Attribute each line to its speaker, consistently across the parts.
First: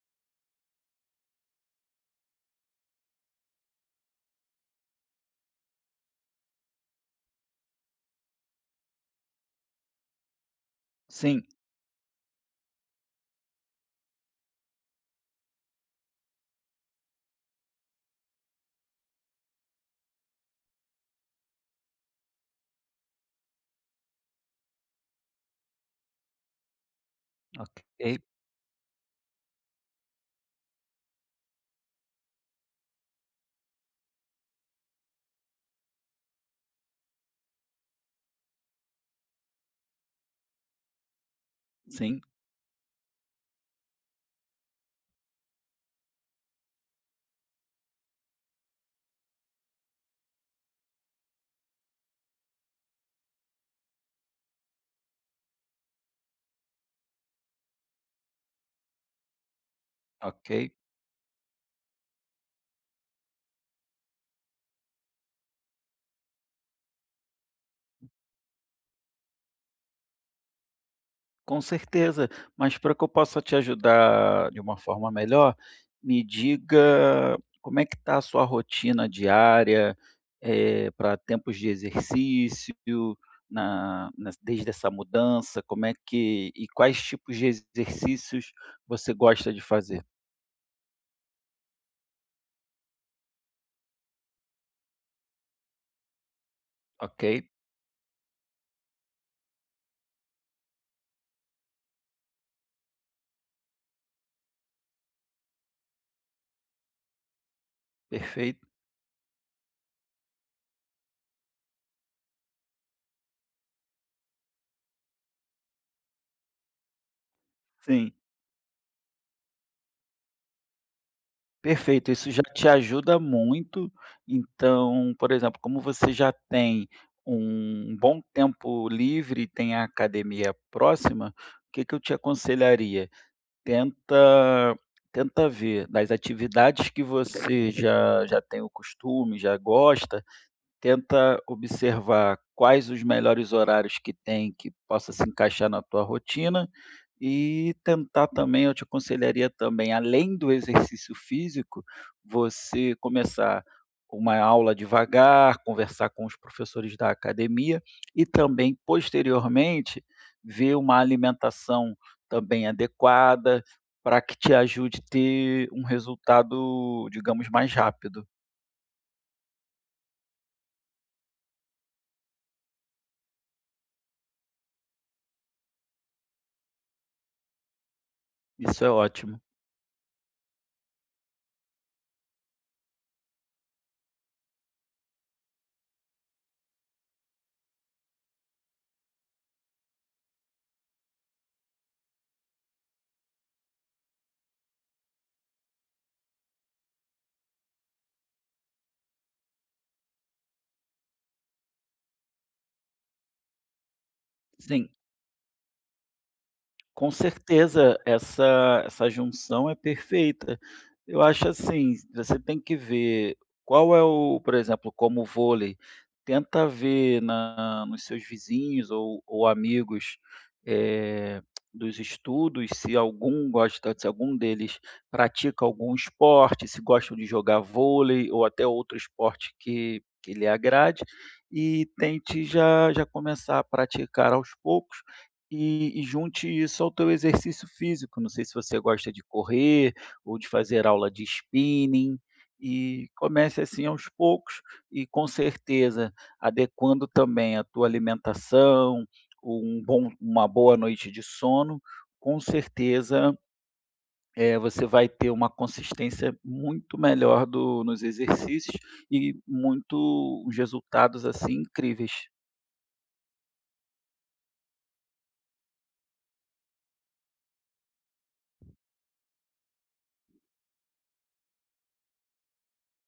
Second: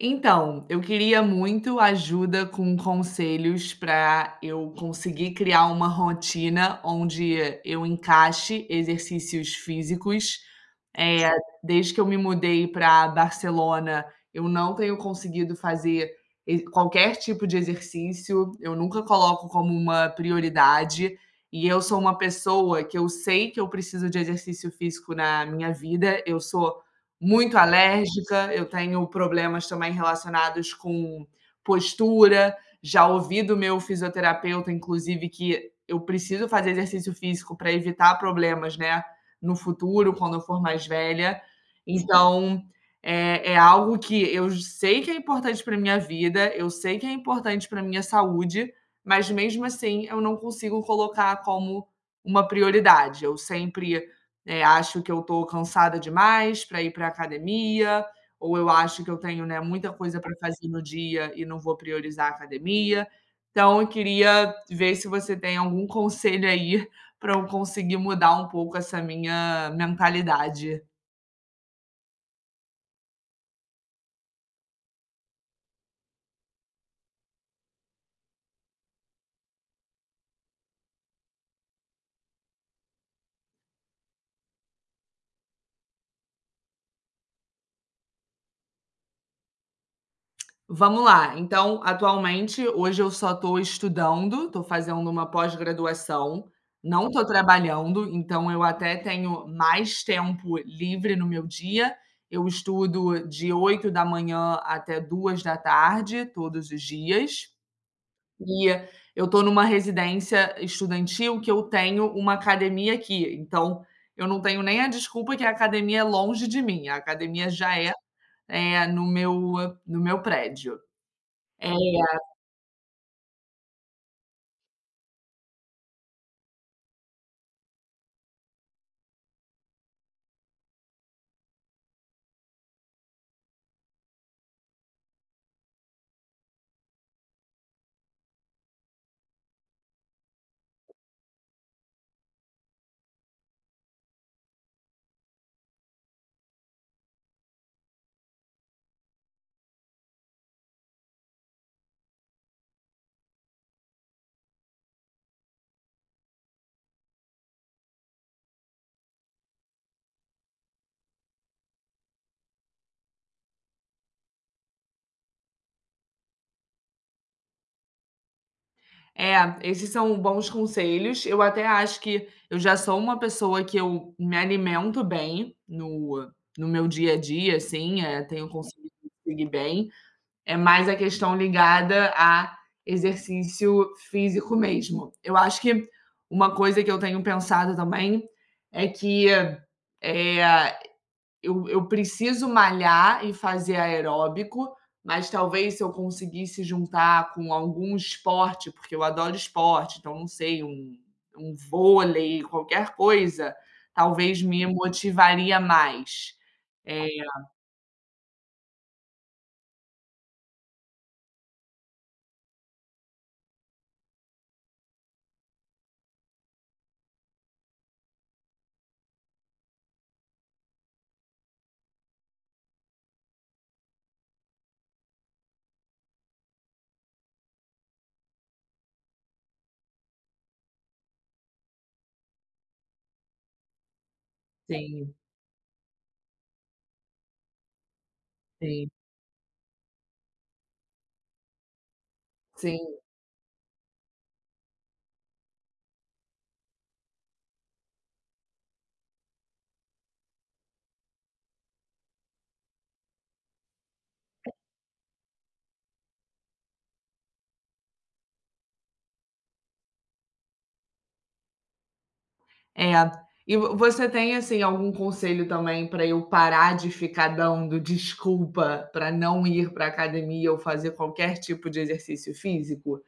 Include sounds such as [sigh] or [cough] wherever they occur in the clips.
Speaker 1: Então, eu queria muito ajuda com conselhos para eu conseguir criar uma rotina onde eu encaixe exercícios físicos. Eh,
Speaker 2: Sim.
Speaker 1: desde que eu me mudei para Barcelona, eu não tenho conseguido fazer ex qualquer tipo de exercício. Eu nunca coloco como uma prioridade, e eu sou uma pessoa que eu sei que eu preciso de exercício físico na minha vida, eu sou muito
Speaker 2: Ok.
Speaker 1: alérgica, eu tenho problemas também relacionados com postura. Já ouvi do meu fisioterapeuta inclusive que eu preciso fazer exercício físico para evitar problemas, né, no futuro quando eu for mais velha,
Speaker 2: Sim.
Speaker 1: então é é algo que eu sei que é importante para minha vida, eu sei que é importante para minha saúde, mas mesmo assim eu não consigo colocar como uma prioridade. Eu sempre, eh, acho que eu estou cansada demais para ir para academia, ou eu acho que eu tenho, né, muita coisa para fazer
Speaker 2: Ok.
Speaker 1: no dia e não vou priorizar a academia. Então eu queria ver se você tem algum conselho aí para eu conseguir mudar um pouco essa minha mentalidade.
Speaker 2: Com certeza, mas para que eu possa te ajudar de uma forma melhor, me diga como é que está a sua rotina diária, eh, para tempos de exercício, na na desde essa mudança, como é que e quais tipos de exercícios você gosta de fazer?
Speaker 1: Vamos lá, então atualmente hoje eu só estou estudando, estou fazendo uma pós-graduação, não estou
Speaker 2: Ok.
Speaker 1: trabalhando então eu até tenho mais tempo livre no meu dia. Eu estudo de 8h até 14h todos os dias.
Speaker 2: Perfeito.
Speaker 1: E eu estou em uma residência estudantil que eu tenho uma academia aqui. Então eu não tenho nem a desculpa que a academia é longe de mim, a academia já é,
Speaker 2: Sim.
Speaker 1: eh, no meu no meu prédio. É
Speaker 2: Perfeito, isso já te ajuda muito. Então por exemplo como você já tem um bom tempo livre e tem a academia próxima, o que que eu te aconselharia, tenta tenta ver das atividades que você já já tem o costume, já gosta, tenta observar quais os melhores horários que tem que possa se encaixar na tua rotina, e tentar também, eu te aconselharia também além do exercício físico, você começar uma aula devagar, conversar com os professores da academia, e também posteriormente ver uma alimentação também adequada para que te ajude ter um resultado, digamos, mais rápido.
Speaker 1: É, esses são bons conselhos. Eu até acho que eu já sou uma pessoa que eu me alimento bem, no no meu dia a dia assim, eh, tenho
Speaker 2: Isso
Speaker 1: conseguido
Speaker 2: é ótimo!
Speaker 1: dormir bem, é mais a questão ligada a exercício físico, mesmo. Eu acho que uma coisa que eu tenho pensado também é que, eh, eu eu preciso malhar e fazer aeróbico, mas talvez se eu conseguisse juntar com algum esporte, porque eu adoro esporte. Então não sei, um um vôlei, qualquer coisa, talvez me
Speaker 2: Sim.
Speaker 1: motivaria mais. É
Speaker 2: Com certeza essa essa junção é perfeita. Eu acho assim, você tem que ver qual é o por exemplo: como vôlei, tenta ver na nos seus vizinhos ou ou amigos, eh, [clicks tongue] dos estudos, se algum gosta se algum deles pratica algum esporte, se gostam de jogar vôlei, ou até outro esporte que que lhe agrade, e tente já já começar a praticar aos poucos,
Speaker 1: Tenho.
Speaker 2: e e junte isso ao teu exercício físico. Não sei se você
Speaker 1: Sim.
Speaker 2: gosta de correr ou de fazer aula de spinning,
Speaker 1: Sim.
Speaker 2: e comece assim aos poucos, e com certeza, adequando também a tua alimentação, um bom uma boa noite de sono, com certeza, eh, você vai ter uma consistência muito melhor do nos exercícios e muito os resultados assim, incríveis.
Speaker 1: É, e v você tem, assim, algum conselho também para eu parar de ficar dando desculpa para não ir pra academia, ou fazer qualquer tipo de exercício físico?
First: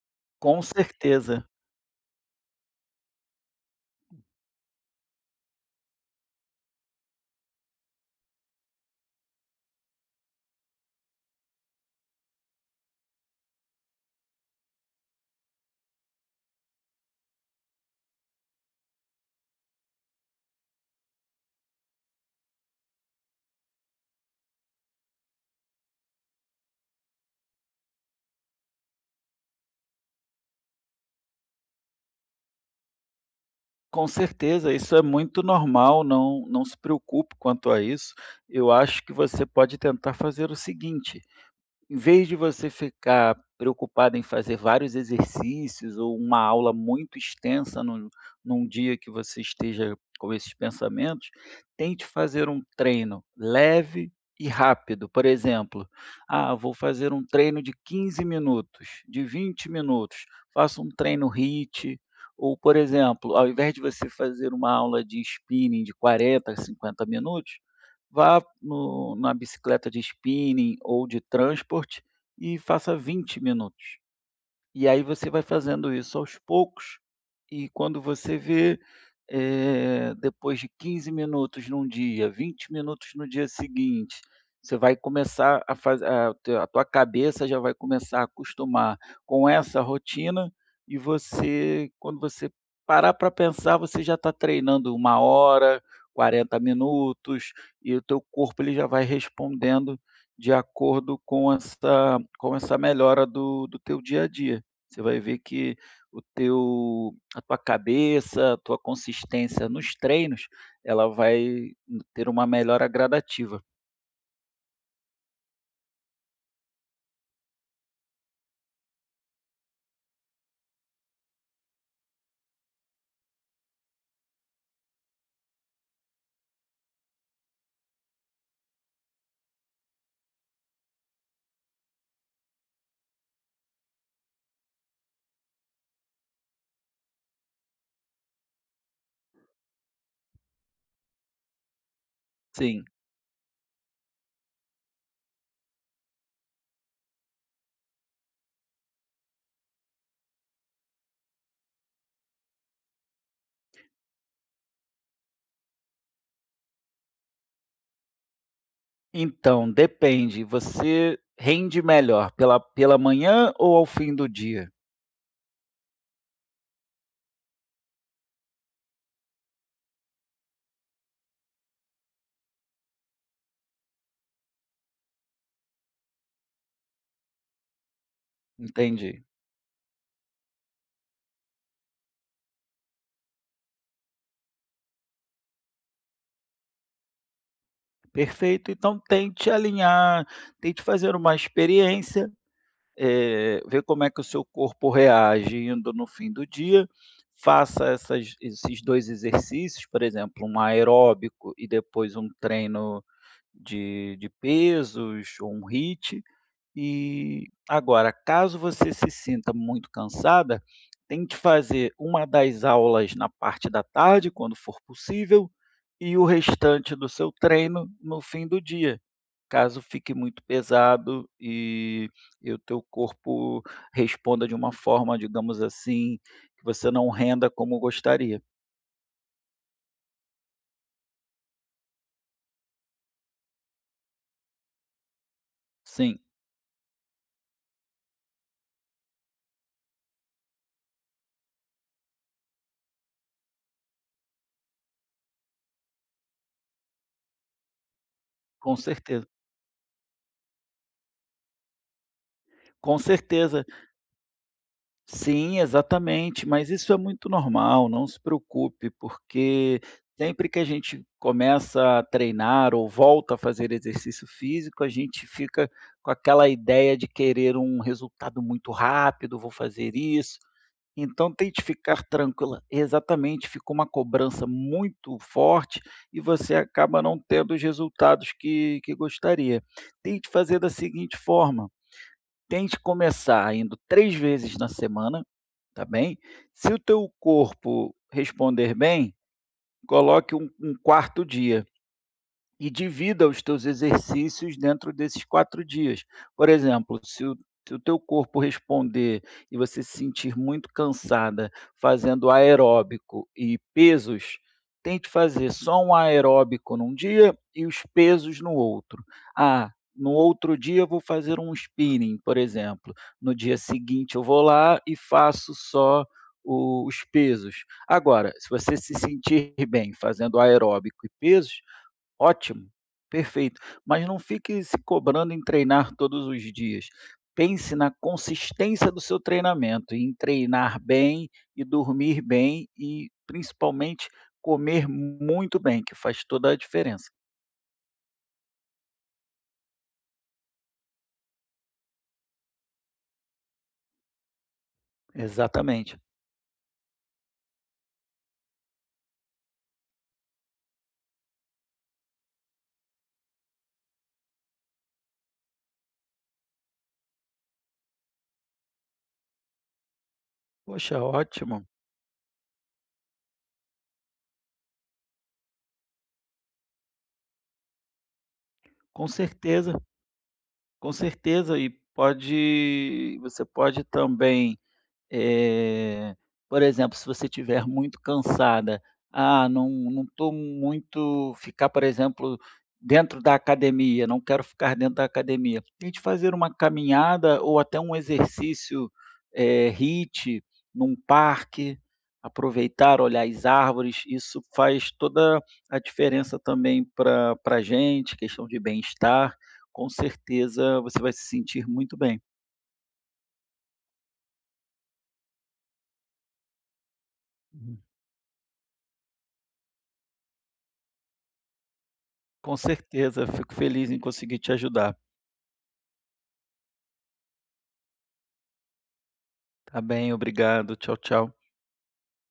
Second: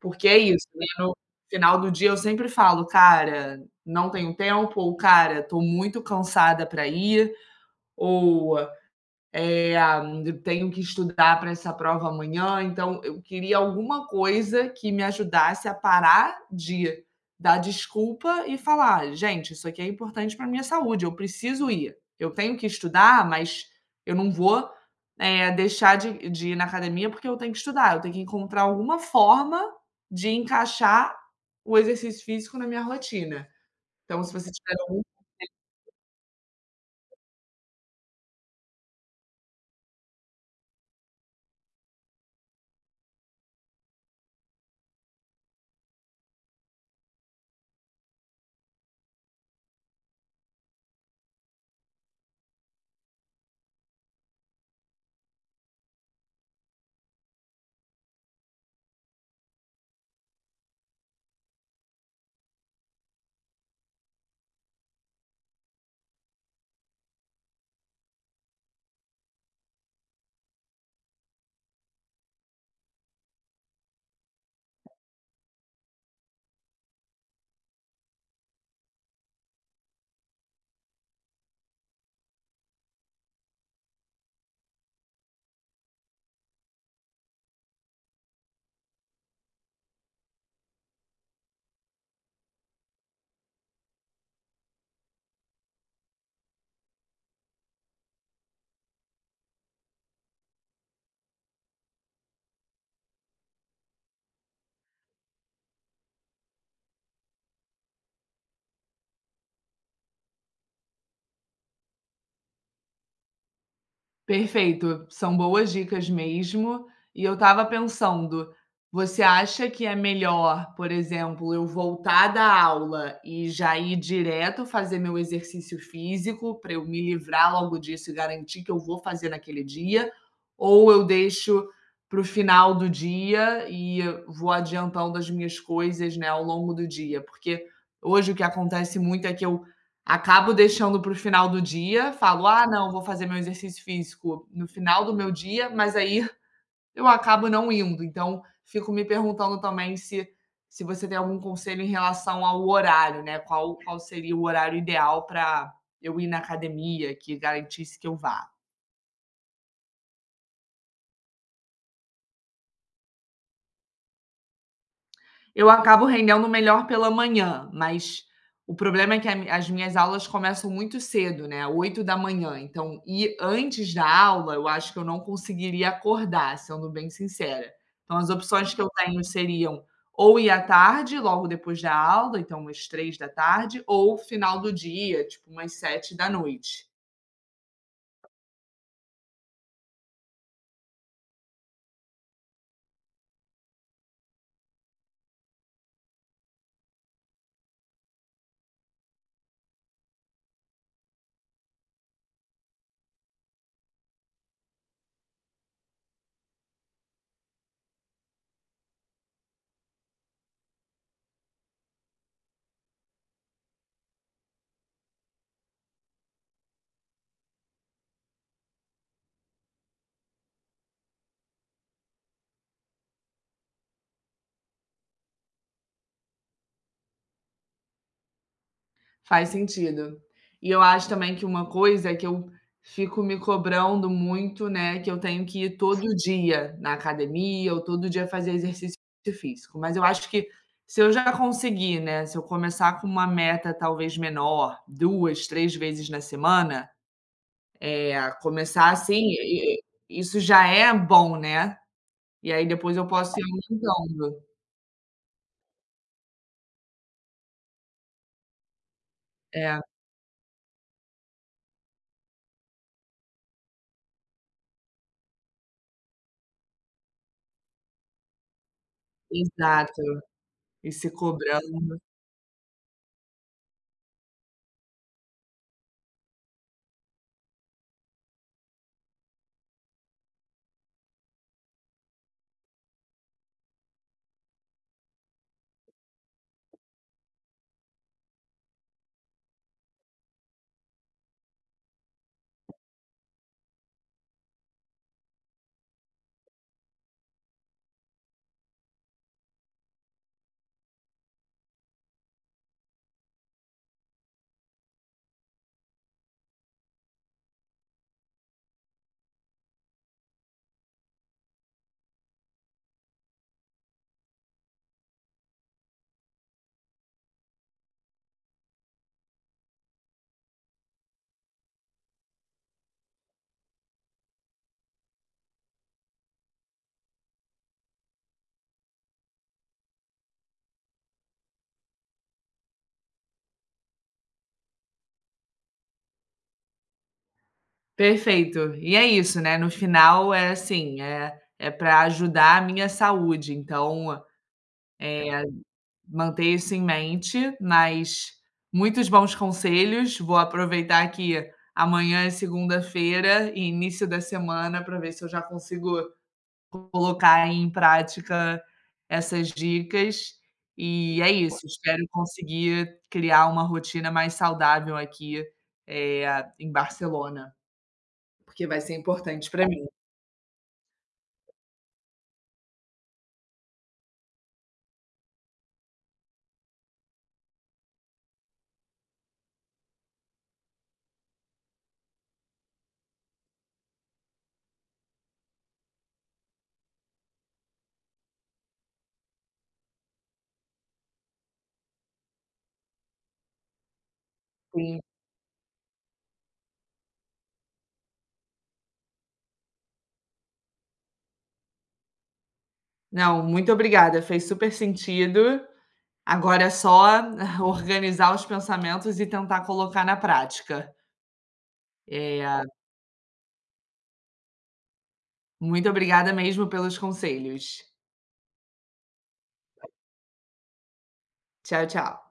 Speaker 1: Porque é
Speaker 2: Com
Speaker 1: isso, mesmo no
Speaker 2: certeza!
Speaker 1: final do dia, sempre falo: "Cara, não tenho tempo, ou cara, estou muito cansada para ir, ou, eh, tenho que estudar para essa prova amanhã". Então, eu queria alguma coisa que me ajudasse a parar de dar desculpa e falar: "Gente, isso aqui é importante para minha saúde. Eu preciso ir, eu tenho que estudar, mas eu não vou deixar de de ir na academia porque eu tenho que estudar, eu tenho que encontrar alguma forma de encaixar o exercício físico na minha rotina".
Speaker 2: Com
Speaker 1: Então, se você
Speaker 2: certeza!
Speaker 1: tiver
Speaker 2: Isso
Speaker 1: algum
Speaker 2: é muito
Speaker 1: conselho
Speaker 2: normal, não não se preocupe quanto a isso. Eu acho que você pode tentar fazer o seguinte: em vez de você ficar preocupada em fazer vários exercícios ou uma aula muito extensa no num dia que você esteja com esses pensamentos, tente fazer um treino leve e rápido. Por exemplo: ah, vou fazer um treino de 15 minutos, de 20 minutos, faço um treino HIT. Ou, por exemplo, ao invés de você fazer uma aula de spinning de 40 a 50 minutos, vá no na bicicleta de spinning, ou de transport e faça 20 minutos. E aí, você vai fazendo isso aos poucos, e quando você vê, eh, depois de 15 minutos num dia, 20 minutos no dia seguinte, você vai começar a fazer a a tua cabeça já vai começar a acostumar com essa rotina, e você quando você parar para pensar, você já está treinando 1 hora, 40 minutos, e o teu corpo ele já vai respondendo de acordo com esta, com essa melhora do do teu dia a dia. Você vai ver que o teu a tua cabeça, a tua consistência nos treinos, ela vai ter uma melhora gradativa.
Speaker 1: Perfeito, são boas dicas mesmo. E eu estava pensando, você acha que é melhor, por exemplo, eu voltar da aula e já ir direto fazer meu exercício físico, pra eu me livrar logo disso e garantir que eu vou fazer naquele dia? Ou eu deixo para o final do dia e vou adiantando as minhas coisas, né, ao longo do dia? Porque hoje o que acontece muito, é que eu acabo deixando para o final do dia, falo, "Ah
Speaker 2: Sim.
Speaker 1: não, vou fazer meu exercício físico no final do meu dia", mas aí eu acabo não indo. Então fico me perguntando também se se você tem algum conselho em relação ao horário, né, qual qual seria o horário ideal pra eu ir na academia que garantisse que eu vá.
Speaker 2: Então depende, você rende melhor pela pela manhã ou ao fim do dia?
Speaker 1: Eu acabo rendendo melhor pela manhã, mas o problema é que a m a as minhas aulas começam muito cedo, né, 8h, então ir antes da aula eu acho que não conseguiria acordar, sendo bem sincera. Então as opções que eu tenho
Speaker 2: Entendi.
Speaker 1: seriam ou ir à tarde logo depois da aula, então às 15h ou final do dia tipo umas 19h.
Speaker 2: Perfeito, então tente alinhar, tente fazer uma experiência, eh, ver como é que o seu corpo reage indo no fim do dia, faça essas esses 2 exercícios. Por exemplo, um aeróbico e depois um treino de de pesos ou um HIIT e agora, caso você se sinta muito cansada, tem que fazer uma das aulas na parte da tarde, quando for possível, e o restante do seu treino no fim do dia, caso fique muito pesado e e o teu corpo responda de uma forma, digamos assim, que você não renda como gostaria.
Speaker 1: Faz sentido. E e eu acho também que uma coisa, é que eu fico me cobrando muito, né, que eu tenho que ir todo
Speaker 2: Sim.
Speaker 1: dia na academia ou todo dia fazer exercício físico. Mas eu acho que se eu já conseguir, né, se eu começar com uma meta talvez menor, 2, 3 vezes na semana, eh, a
Speaker 2: Com
Speaker 1: começar assim,
Speaker 2: certeza.
Speaker 1: i i i isso já é bom, né. E aí depois
Speaker 2: Com
Speaker 1: eu posso ir
Speaker 2: certeza.
Speaker 1: aumentando.
Speaker 2: Sim, exatamente! Mas isso é muito normal, não se preocupe, porque
Speaker 1: É.
Speaker 2: sempre que a gente começa a treinar ou volta a fazer exercício físico. A gente fica com aquela ideia de querer um resultado muito rápido, vou fazer
Speaker 1: Exato,
Speaker 2: isso.
Speaker 1: ir se
Speaker 2: Então, tente
Speaker 1: cobrando.
Speaker 2: ficar tranquila exatamente. Fica uma cobrança muito forte e você acaba não tendo os resultados que que gostaria. Tente fazer da seguinte forma: tente começar indo 3 vezes na semana, tá bem. Se o teu corpo responder bem, coloque um um 4º dia e divida os teus exercícios dentro desses 4 dias. Por exemplo, se o teu corpo responder e você se sentir muito cansada fazendo aeróbico e pesos, tente fazer só um aeróbico num dia, e os pesos no outro. "Ah, no outro dia eu vou fazer um spinning", por exemplo, no dia seguinte eu vou lá e faço só o os pesos. Agora, se você se sentir bem fazendo aeróbico e pesos, ótimo, perfeito! Mas não fique se cobrando em treinar todos os dias, pense na consistência do seu treinamento, em treinar bem e dormir bem. E, principalmente, comer muito bem, que faz toda a diferença.
Speaker 1: Perfeito! E, é isso, né, no final, é, assim, eh é pra ajudar a minha saúde. Então, eh, aí
Speaker 2: Exatamente.
Speaker 1: manter isso em mente, mas muitos bons conselhos, vou aproveitar, que amanhã é segunda-feira e início da semana pra ver se eu já consigo co colocar em prática essas dicas,
Speaker 2: Poxa,
Speaker 1: eh, é isso,
Speaker 2: ótimo.
Speaker 1: espero conseguir criar uma rotina mais saudável aqui, eh, em Barcelona. Porque vai ser
Speaker 2: Com
Speaker 1: importante pra
Speaker 2: certeza.
Speaker 1: mim.
Speaker 2: Com certeza, e pode você pode também, eh, por exemplo, se você estiver muito cansada, ah, não não tô muito ficar, por exemplo, dentro da academia, não quero ficar dentro da academia, tente fazer uma caminhada ou até um exercício, eh, HIIT num parque. Aproveitar, olhar as árvores, isso faz
Speaker 1: Sim.
Speaker 2: toda a diferença também pra pra gente. Questão de bem-estar, com certeza você vai se sentir muito bem.
Speaker 1: Não. Muito obrigada, fez super sentido. Agora, é só
Speaker 2: Uhum.
Speaker 1: organizar [chuckles] os pensamentos e tentar colocar na prática. Eh,
Speaker 2: Com
Speaker 1: a
Speaker 2: certeza! Fico feliz em conseguir te ajudar.
Speaker 1: Muito obrigada mesmo pelos conselhos.
Speaker 2: Tá bem, obrigado. Tchau tchau.
Speaker 1: Tchau, tchau.